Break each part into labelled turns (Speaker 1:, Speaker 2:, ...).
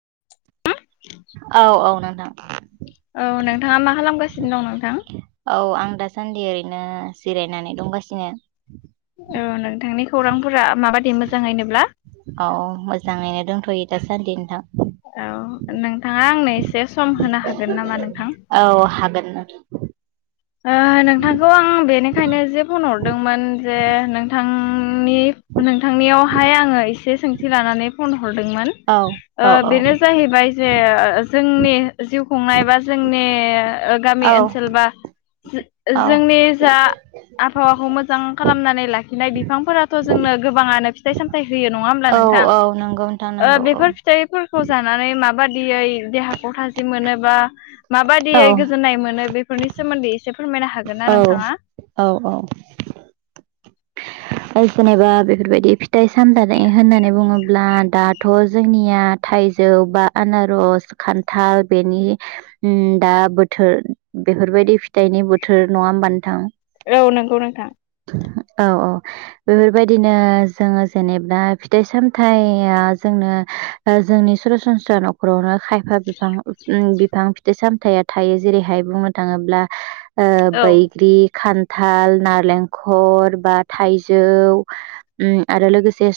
Speaker 1: [unintelligible]
Speaker 2: औ औ नोंथां।
Speaker 1: औ नोंथाङा मा खालामगासिनो दं नोंथां?
Speaker 2: औ आं दासान्दि ओरैनो जिरायनानै दंगासिनो
Speaker 1: औ नोंथांनि खौरांफोरा माबादि मोजाङैनोब्ला
Speaker 2: औ मोजाङैनो दंथ'यो दासान्दि नोंथां।
Speaker 1: औ नोंथाङा आंनो एसे सम होनो हागोन नामा नोंथां?
Speaker 2: औ [unintelligible]
Speaker 1: ओ नोंथांखौ आं बेनिखायनो जे फन हरदोंमोन जे नोंथां नि नोंथांनियावहाय आङो एसे सोंथि लानानै फन हरदोंमोन
Speaker 2: नोंथां औ
Speaker 1: ओ
Speaker 2: औ
Speaker 1: बेनो जाहैबाय जे जोंनि जिउ संनाय बा जोंनि ओ गामि ओनसोल बा
Speaker 2: औ
Speaker 1: जोंनि जा आबहावाखौ मोजां खालामनानै ला - खिनाय बिफांफोराथ जोंनो गोबाङानो फिथाइ सामथाइ होयो नङा होमब्ला
Speaker 2: औ
Speaker 1: नोंथां
Speaker 2: औ नंगौ नोंथां
Speaker 1: ओ
Speaker 2: नंगौ औ
Speaker 1: बेफोर फिथाइफोर खौ जानानै माबायदियै देहाखौ थाजिम मोनोबा माबायदियै
Speaker 2: औ
Speaker 1: गोजोननाय मोनो बेफोरनि सोमोन्दै एसे फोरमायनो हागोन ना
Speaker 2: औ
Speaker 1: नों
Speaker 2: औ औ। जेनेबा बेफोरबायदि फिथाइ सामथानाय होननानै बुङोब्ला दाथ जोंनिया थाइजौ बा आनारस खान्थाल बेनि उम दा बोथोर। बेफोरबायदि फिथाइनि बोथोर नङा होनबा नोंथां?
Speaker 1: औ नंगौ नोंथां।
Speaker 2: औ औ। बेफोरबायदिनो जोङो जेनेबा फिथाइ सामथाया जोंनो जोंनि सरासनस्रा नख'रावनो खायफा बिफां बिफां फिथाइ सामथायाइया थायो जेरैहाय बु नो थाङोब्ला ओ
Speaker 1: औ
Speaker 2: बैग्रि खान्थाल नारेंखर बा थाइजौ आरो ओम लोगोसे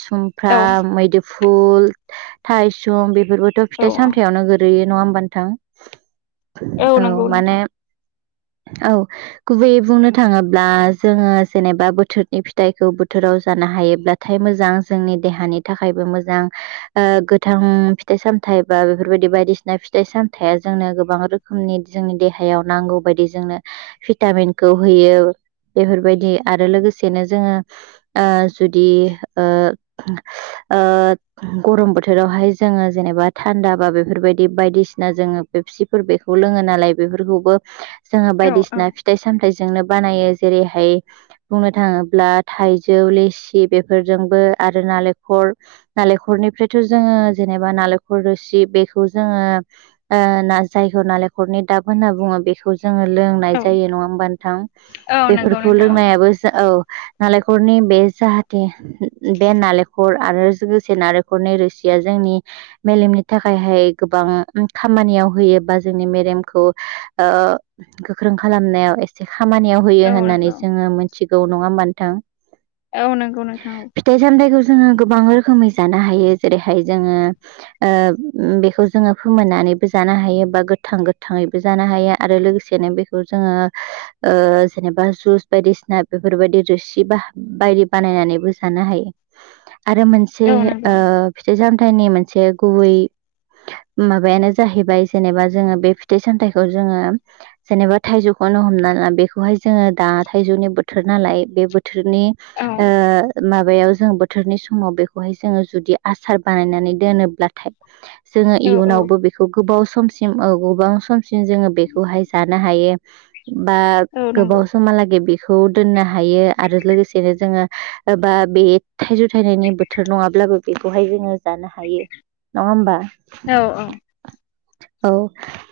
Speaker 1: औ
Speaker 2: सुमफ्राम मैदु फुल थायसुम बेफोरबोथ
Speaker 1: औ
Speaker 2: फिथाइ सामथायावनो गोरैयो नङा होमबा नोंथां? औ
Speaker 1: नंगौ
Speaker 2: माने
Speaker 1: नोंथां
Speaker 2: औ गुबैयै बुंनो थाङोब्ला जोङो जेनेबा बोथोर नि फिथाइखौ बोथोराव जानो हायोब्लाथाय मोजां जोंनि देहानि थाखायबो मोजां ओ गोथां फिथाइ सामथाइ बा बेफोरबायदि बायदिसिना फिथाइ सामथाइया जोंनो गोबां रोखोमनि जोंनि देह देहायाव नांगौ बादि जोंनो भिटामिनखौ होयो बेफोरबायदि आरो लोगोसे जेनो जोङो ओ जुदि ओ ओ गरम बोथोरावहाय जोङो जेनेबा थान्दा बा बेफोरबायदि बायदिसिना जोङो बेपसिफोर बेखौ लोङो नालाय बेफोरखौबो जोङो
Speaker 1: औ औ
Speaker 2: बायदिसिना फिथाइ सामथाइजोंनो बानायो जेरैहाय बुंनो थाङोब्ला थाइजौ लिसि बेफोरजोंबो आरो नालेंखर नालेंखरनिफ्रायथ जोङो जे जेनबा नालेंखर रोसि बेखौ जोङो ओ ना जायखौ नालेंखलनि दाब होनना बुङो बेखौ जोङो लोंनाय जायो नङा होमबा नोंथां
Speaker 1: औ नंगौ
Speaker 2: बेफोरखौ
Speaker 1: नोंथां औ
Speaker 2: लोंनायाबो औ नालेंखरनि बे जाहाथे बे नालेंखर आरो लोगोसे नालेंखरनि रोसिया जोंनि मेलेमनि थाखायहाय गोबां खामानियाव होयो बा जोंनि मेलेमखौ ओ गोख्रों खालामनायाव एसे खामानियाव होयो
Speaker 1: औ
Speaker 2: होननानै
Speaker 1: नंगौ
Speaker 2: जोङो मोनथिगौ नङा होनबा नोंथां?
Speaker 1: औ नंगौ नोंथां औ
Speaker 2: फिथाइ सामथाइखौ गोबां रोखोमै जानो हायो जेरैहाय जोङो ओ बेखौ जोङो फोनमोन्नानै नैबो जानो हायो बा गोथां- गोथांयैबो हायो आरो लोगोसेनो बेखौ जोङो ओ जेनबा जुज बायदिसिना बेफोरबायदि रोसि ब बायदि बानायनानैबो जानो हायो आरो मोनसे
Speaker 1: औ नंगौ
Speaker 2: ओ फिथाइ - सामथाइनि मोनसे गुबै माबायानो जाहैबाय जेनेबा जोङो बे फिथाइ- सामथाइखौ जोङो जेनेबा थाइजौखौ नो हमना ला बेखौहाय जोङो दा थाइजौनि बोथोर नालाय बे बोथोरनि
Speaker 1: औ
Speaker 2: ओ माबायाव जों बोथोरनि समाव बेखौहाय जोङो जुदि आसार बानायनानै दोनोब्लाथाय जोङो
Speaker 1: औ औ
Speaker 2: इयुनावबो बेखौ गोबाव समसिम गोबां समसिम जोङो बेखौहाय जानो हायो बा
Speaker 1: औ नंगौ
Speaker 2: गोबाव समा लागै बि खौ दोनो हायो आरो लोगोसेनो जोङो बा बे थाइजौ थायनायनि बोथोर नङाब्ला बो बेखौहाय जोङो जानो हायो नङा होमबा?
Speaker 1: औ - औ
Speaker 2: औ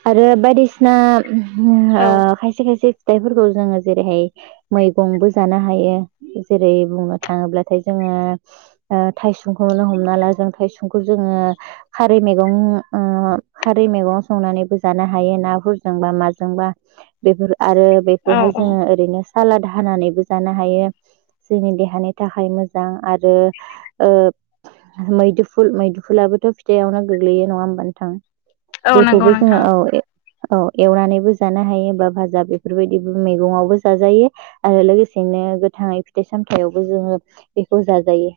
Speaker 2: आरो बायदिसिना ओ
Speaker 1: औ
Speaker 2: खायसे खायसे फिथाइफोरखौ जोङो जेरैहाय मैगंबो जानो हायो जेरै बुंनो थाङोब्लाथाय जोङो ओ थाइसुंखौनो हमना ला जों थाइसुंखौ जोङो खारै मैगं खारै मैगं संनानैबो जानो हायो ना माजोंबा आरो
Speaker 1: औ
Speaker 2: बेफोरखौ
Speaker 1: औ
Speaker 2: जोंडों ओरैनो सालाद हानानैबो जानो हायो। जोंनि देहानि थाखाय मोजां आरो ओ मैदुफुल मैदुफुलाआबोथ' फिथाइआवनो गोग्लैयो नङा होमबानो नोंथां
Speaker 1: औ नंगौ
Speaker 2: बेखौबो जोङो
Speaker 1: नोंथां
Speaker 2: औ औ एवनानैबो जानो हायो बा भाजा बेफोरबायदिबो मैगंआवबो जाजायो। आरो लोगोसेनो गोथाङै फिथाइ - सामथायावबो जोङो बेखौ जाजायो।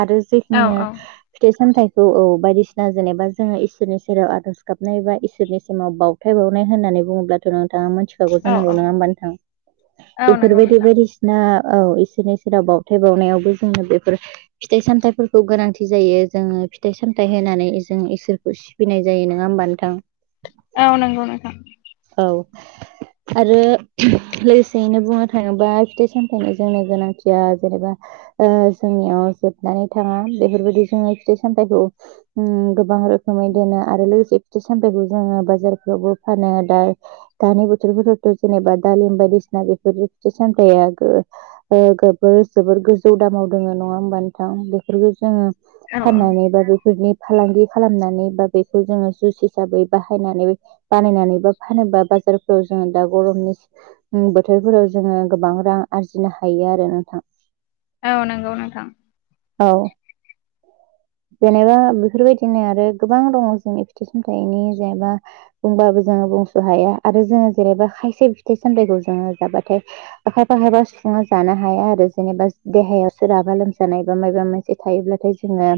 Speaker 2: आरो
Speaker 1: औ
Speaker 2: जेखुनु
Speaker 1: औ
Speaker 2: फिथाइ - सामथाय औ - औ बायदिसिना जेनेबा जोङो इसोरनि सेराव आर'ज गाबनाय एबा इसोरनि समाव बावथाय बावनाय होननानै होननानै बुङोब्लाथ' नोंथाङा मोनथिखागौ
Speaker 1: औ
Speaker 2: जानांगौ नङा
Speaker 1: औ
Speaker 2: होमब नोंथाङा
Speaker 1: औ नंगौ
Speaker 2: बेफोरबायदि
Speaker 1: नोंथां
Speaker 2: बायदिसिना औ इसोरनि सेराव बावथाय बावनायावबो जोंङो बेफोर फिथाइ- सामथायाइफोरखौ गोनांथि जायो जोङो। फिथाइ - सामथाय होनानै जों इसोरखौ सिबिनाय जायो नङा होमबा नोंथां
Speaker 1: औ नंगौ नोंथां
Speaker 2: औ आरो लोगोसेयैनो बुंनो थाङोबा फिथाइ - सामथाइनि जोंनि गोनांथिया जेनेबा जोंनियाव जोबनानै थां बेफोरबायदि जोङो फिथाइ - सामथाइखौ गोबां रोखोमै दोनो आरो लोगोसे फिथाइ- सामफाइखौ जोङो बाजारफ्रावबो फानो दा दानि बोथोरफोरावथ' जेनेबा दालिम बायदिसिना बे फिथाइ - सामथाया जोबोर गोजौ दामाव दङो नङा होमबा नोंथां बेफोरखौ जोङो
Speaker 1: औ औ
Speaker 2: फाननानै बा बेफोरनि फालांगि खालामनानै बा बेखौ जोङो जुइस हिसाबै बाहायनानै बानायनानै बा फानोबा बा बैफोरखौ जोंङो दा गरमनि बो बोथोरफोराव जोङो गोबां रां आरजिनो हायो आरो नोंथां
Speaker 1: औ नंगौ नोंथां
Speaker 2: औ जेनेबा बेफोरबायदिनो आरो गोबां दङ जोंनि फिथाइ- सामथायाइनि जेनेबा बुंबाबो जों बुंस' हाया आरो जोंङो जेनैबा खायसे फिथाइ- सामथाइखौ जोंङो जाबाथाय खायफा खायफा सुबुंङा जानो हाया आरो जेनेबा देहायाव सोरहाबा लोमजानाय एबा माबा माबा मोनसे थायोब्ला जोंङो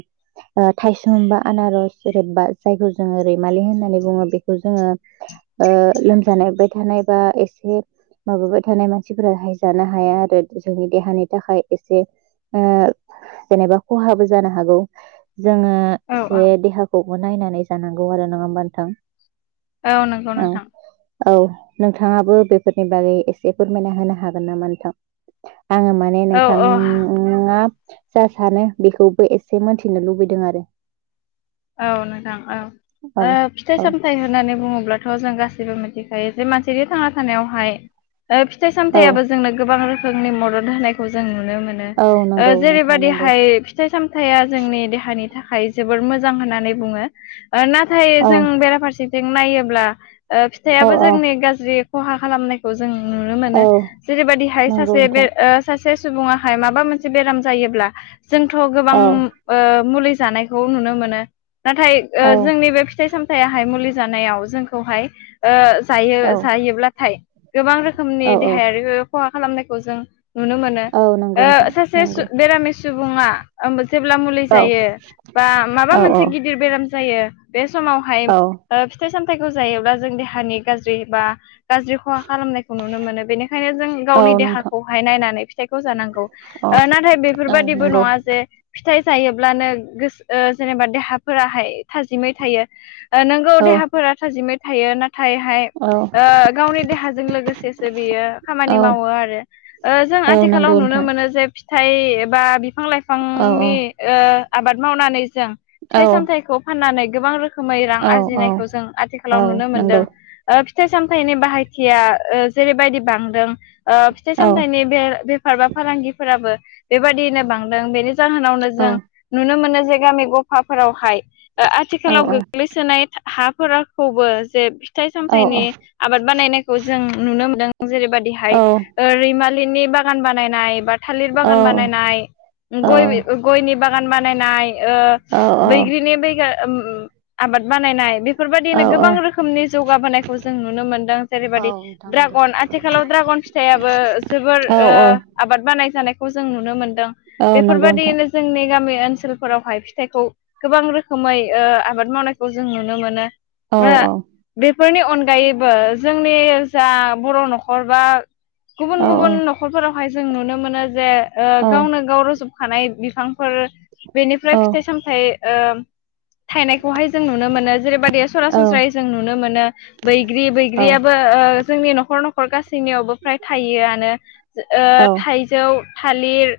Speaker 2: थाइसुं बा आनारस जै बा जायखौ जोंङो रैमालि होननानै बुङो बेखौ जोंङो लोमजानाय बाय थानाय एबा एसे माबाबाय थानाय मानसिफोराहाय जानो हाया आरो जोंनि देहानि थाखाय एसे ओ जेनेबा खहाबो जानो हागौ। जोंङो
Speaker 1: औ औ
Speaker 2: एसे देहाखौबो नायनानै जानांगौ आरो नङा होमबा नोंथां?
Speaker 1: औ नंगौ
Speaker 2: औ
Speaker 1: नोंथां।
Speaker 2: औ नोंथाङाबो बेफोरनि बागै एसे फोरमायना होनो हागोन नामा नोंथां? आंङो माने
Speaker 1: औ औ हा-
Speaker 2: नोंथाङा जा सानो बेखौबो एसे मोनथिनो लुबैदों आरो
Speaker 1: औ नोंथां औ
Speaker 2: औ
Speaker 1: ओ फिथाइ
Speaker 2: औ
Speaker 1: सामथाय होननानै बुङोब्ला थ' जों गासिबो मिथिखायो जे मानसिनि थांना थानायावहाय फिथाइ
Speaker 2: औ
Speaker 1: सामथायाबो जोंनो गोबां रोखोमनि मदद होनायखौ जों नुनो मोनो
Speaker 2: औ नंगौ नोंथां नंगौ
Speaker 1: जेरैबादिहाय फिथाइ सामथाइया जोंनि देहानि थाखाय जोबोद मोजां मोजां होननानै बुङो। नाथाय
Speaker 2: औ
Speaker 1: जों बेराफारसेथिं नायोब्ला
Speaker 2: औ
Speaker 1: फिथाइयाबो
Speaker 2: औ
Speaker 1: जोंनि गाज्रि खहा खालामनायखौ जों नुनो मोनो
Speaker 2: औ
Speaker 1: जेरैबायदिहाय
Speaker 2: नंगौ
Speaker 1: सासे बे
Speaker 2: नोंथां
Speaker 1: ओ सासे सुबुंङाहाय माबा मोनसे बेराम जायोब्ला जोंथ' गोबां
Speaker 2: औ
Speaker 1: ओ मुलि जानायखौ नुनो मोनो नाथाय ओ
Speaker 2: औ
Speaker 1: जोंनि बे फिथाइ सामथायाहाय मुलिजों जानायाव जोंखौहाय ओ जायो
Speaker 2: औ औ
Speaker 1: जायोब्लाथाय गोबां रोखोमनि
Speaker 2: औ
Speaker 1: देहायारि खहा खालामनायखौ जों नुनो मोनो
Speaker 2: औ नंगौ
Speaker 1: ओ
Speaker 2: नोंथां
Speaker 1: सासे सु
Speaker 2: नंगौ
Speaker 1: बेरामि सुबुङा ओ जेब्ला मुलि
Speaker 2: औ
Speaker 1: जायो बा माबा
Speaker 2: औ औ
Speaker 1: मोनसे गिदिर बेराम जायो बे समावहाय
Speaker 2: औ
Speaker 1: ओ फिथाइ सामथायाइखौ जायोब्ला जों देहानि गाज्रि बा गाज्रि खहा खालामनायखौ नुनो मोनो बेनिखायनो जों
Speaker 2: औ
Speaker 1: गावनि
Speaker 2: नोंथां
Speaker 1: देहाखौहाय नायनानै फिथाइखौ जानांगौ।
Speaker 2: औ
Speaker 1: ओ नाथाय
Speaker 2: औ
Speaker 1: बेफोरबादिबो
Speaker 2: नंगौ
Speaker 1: नङा जे फि फिथाइ जायोब्लानो गोस ओ जेनेबा देहाफोराहाय थाजिमै थायो ओ नोंगौ
Speaker 2: औ
Speaker 1: देहाफोरा थाजिमै थायो नाथायहाय
Speaker 2: औ
Speaker 1: ओ गावनि देहाजों लोगोसे बियो खामानि
Speaker 2: औ
Speaker 1: मावो आरो ओ जों
Speaker 2: औ
Speaker 1: आथिखालाव
Speaker 2: नंगौ
Speaker 1: नुनो
Speaker 2: नोंथां
Speaker 1: मोनो जे फिथाइ बा बिफां
Speaker 2: औ
Speaker 1: लाइफांनि ओ आबाद मावनानै जों
Speaker 2: औ
Speaker 1: फिथाइ सामथाइखौ फाननानै गोबां रोखोम रोखोमै रां
Speaker 2: औ औ
Speaker 1: आरजिनायखौ जों आथिखालाव
Speaker 2: औ
Speaker 1: नुनो मोनदों
Speaker 2: नंगौ
Speaker 1: ओ फिथाइ सामथायनि बाहायथिया ओ जेरैबायदि बांदों ओ फिथाइ
Speaker 2: औ औ
Speaker 1: सामथायनि बे बेफार बा फालांगिफोराबो बेबायदियैनो बांदों बेनो जाहोनावनो
Speaker 2: औ
Speaker 1: जों नुनो मोनो जे गामि गफाफोरावहाय ओ
Speaker 2: औ
Speaker 1: आथिखालाव गोग्लैसोनाय हाफोराखौबो जे फिथाइ
Speaker 2: औ
Speaker 1: सामथाइनि आबाद बानायनायखौ जों नुनो मोनदों जेरैबायदिहाय
Speaker 2: औ
Speaker 1: ओ रैमालि नि बागान बानायनाय बा थालिर बागान बानायनाय गय बि गयनि बागान बानायनाय ओ
Speaker 2: नोंथां
Speaker 1: बैग्रिनि बेगो उम आबाद बानायनाय बे बेफोरबायदिनो गोबां रोखोमनि जौगाबोनायखौ जों नुनो मोनदों जेरैबायदि ड्रागन
Speaker 2: नंगौ
Speaker 1: आथिखालाव ड्रागन फिथाइयाबो जोबोर
Speaker 2: औ
Speaker 1: ओ
Speaker 2: औ
Speaker 1: आबाद बानाय जानायखौ जों नुनो मोनदों
Speaker 2: औ नंगौ नोंथां
Speaker 1: बेफोरबायदियैनो जों जोंनि गामि ओन फोरावहाय फिथाइखौ गोबां रोखोमै ओ आबाद मावनायखौ जों नुनो मोनो।
Speaker 2: औ
Speaker 1: म
Speaker 2: औ
Speaker 1: बे फोरनि अनगायैबो जोंनि जा बर' न'खर बा गुबुन
Speaker 2: औ
Speaker 1: गुबुन न'खरफोरावहाय जों नुनो मोनो जे ओ
Speaker 2: औ
Speaker 1: गावनो गाव रज हानाय बिफांफोर
Speaker 2: औ
Speaker 1: बेनिफ्राय फिथाइ सामथाय ओ थायनायखौहाय जों नुनो मोनो जेरैबायदि सरासनस्रायै जों नुनो मोनो बैग्रि बैग्रियाबो ओ जोंनि न'खर न'खर गासैनियावबो फ्राय थायोआनो ओ
Speaker 2: औ
Speaker 1: थाइजौ थालिर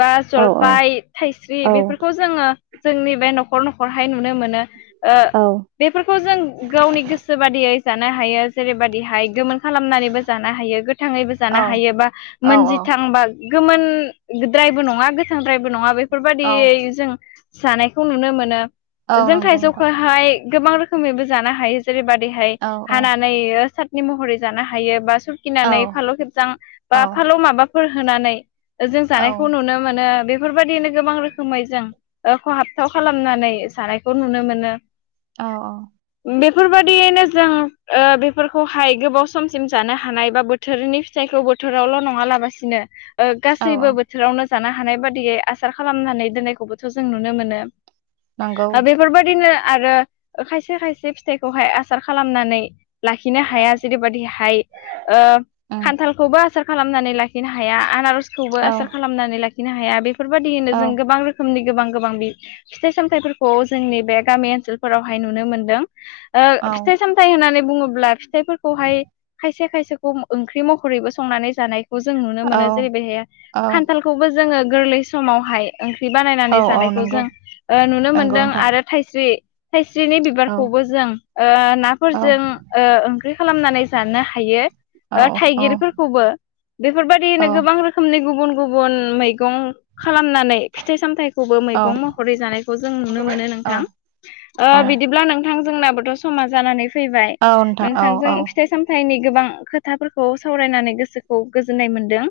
Speaker 1: बा
Speaker 2: औ
Speaker 1: जलफाय थाइस्रि बेफोर जोङो जोंनि बे न'खर नखर हाय नु नुनो मोनो ओ बेफोरखौ जों गावनि गोसो बादियै जानो हायो जेरैबायदि हाय गोमोन खालामनानैबो जानो हायो गोथाङैबो जानो हायो बा
Speaker 2: औ
Speaker 1: मोनजिथां बा गोमोन द्रायबो नङा गोथांद्रायबो नङा
Speaker 2: औ
Speaker 1: बेफोरबादियै जानायखौ नुनो मोनो
Speaker 2: औ
Speaker 1: जों
Speaker 2: नंगौ नोंथां
Speaker 1: थाइजौखौहाय गोबां रोखोमैबो जानो हायो जेरैबादैहाय
Speaker 2: औ औ
Speaker 1: हानानै सातनि महरै जानो हायो बा
Speaker 2: औ
Speaker 1: सुखिनानै फालौ खेबजां
Speaker 2: औ
Speaker 1: बा फालौ माबाफोर होनानै जों जानायखौ नुनो मोनो बेफोरबायदिनो गोबां रोखोमै जों ओ खहाबथाव खालामनानै जानायखौ नुनो मोनो
Speaker 2: औ औ
Speaker 1: बेफोरबायदियैनो जों ओ बेफोरखौहाय गोबाव समसिम जानो हानाय बा बोथोरनि फिथाइ बोथोरावल' नङालाबसिनो ओ
Speaker 2: औ
Speaker 1: गासैबो
Speaker 2: औ
Speaker 1: बोथोरावनो जानो हानाय बादियै आसार खालामनानै दोननायखौबोथ' जों नुनो मोनो
Speaker 2: नंगौ
Speaker 1: बेफोरबादिनो आरो खायसे खायसे फिथाइखौहाय आसार खालामनानै लाखिनो हाया जेरैबायदि हाय ओ
Speaker 2: उम
Speaker 1: खान्थालखौबो आसार खालामनानै लाखिनो हाया आनारजखौबो
Speaker 2: औ
Speaker 1: आसार खालामनानै लाखिनो हाया बेफोरबायदियैनो
Speaker 2: औ
Speaker 1: जों गोबां रो नि गोबां गोबां फिथाइ सामथथायफोरखौ जोंनि बे गामि ओनसोलफोरावहाय नुनो मोनदों ओ
Speaker 2: औ
Speaker 1: फिथाइ सामथाइ होननानै बुङोब्ला फिथाइफोरखौहाय खाय खायसे खायसेखौ ओंख्रि महरैबो संनानै जानायखौ जों नुनो
Speaker 2: औ
Speaker 1: मोनो जेरै बेहाय
Speaker 2: औ
Speaker 1: खान्थालखौबो जोङो गोरलै समावहाय ओ ख्रि
Speaker 2: औ
Speaker 1: बानायनानै
Speaker 2: औ
Speaker 1: जानायखौ
Speaker 2: नंगौ
Speaker 1: जों ओ नुनो
Speaker 2: नंगौ
Speaker 1: मोनदों
Speaker 2: नोंथां
Speaker 1: आरो थाइस्रि थाइ स्रिनि
Speaker 2: औ
Speaker 1: बिबारखौबो जों ओ
Speaker 2: औ
Speaker 1: नाफोरजों ओ ओंख्रि खालामनानै जानो हायो
Speaker 2: औ
Speaker 1: ओ
Speaker 2: औ
Speaker 1: थाइगिरफोरखौबो बेफोरबायदिनो गोबां रोखोमनि गुबुन गुबुन मैगं खालामनानै फिथाइ सामथाय खौबो
Speaker 2: औ
Speaker 1: मैगं महरै जानायखौ जों नुनो मोनो
Speaker 2: औ
Speaker 1: नोंथां ओ बिदिब्ला नोंथां जोंनाबोथ' समा जानानै फैबाय
Speaker 2: औ नोंथां औ
Speaker 1: नोंथांजों
Speaker 2: औ
Speaker 1: फिथाइ सामथाइनि गोबां खोथाफोरखौ सावरायनानै गोसोखौ गोजोननाय मोनदों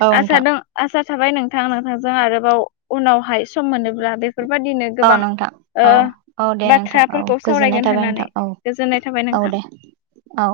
Speaker 2: औ
Speaker 1: आसा
Speaker 2: नोंथां
Speaker 1: दं आसा थाबाय नोंथां नोंथांजों आरोबाव उनावहाय सम मोनोब्ला बेफोरबादिनो
Speaker 2: औ
Speaker 1: गोबां
Speaker 2: नोंथां
Speaker 1: ओ
Speaker 2: औ औ दे नोंथां औ
Speaker 1: बाथ्राफोरखौ
Speaker 2: गोजोननाय
Speaker 1: सावरायगोन
Speaker 2: थाबाय
Speaker 1: होननानै
Speaker 2: नोंथां औ
Speaker 1: गोजोननाय थाबाय
Speaker 2: औ
Speaker 1: नोंथां
Speaker 2: दे औ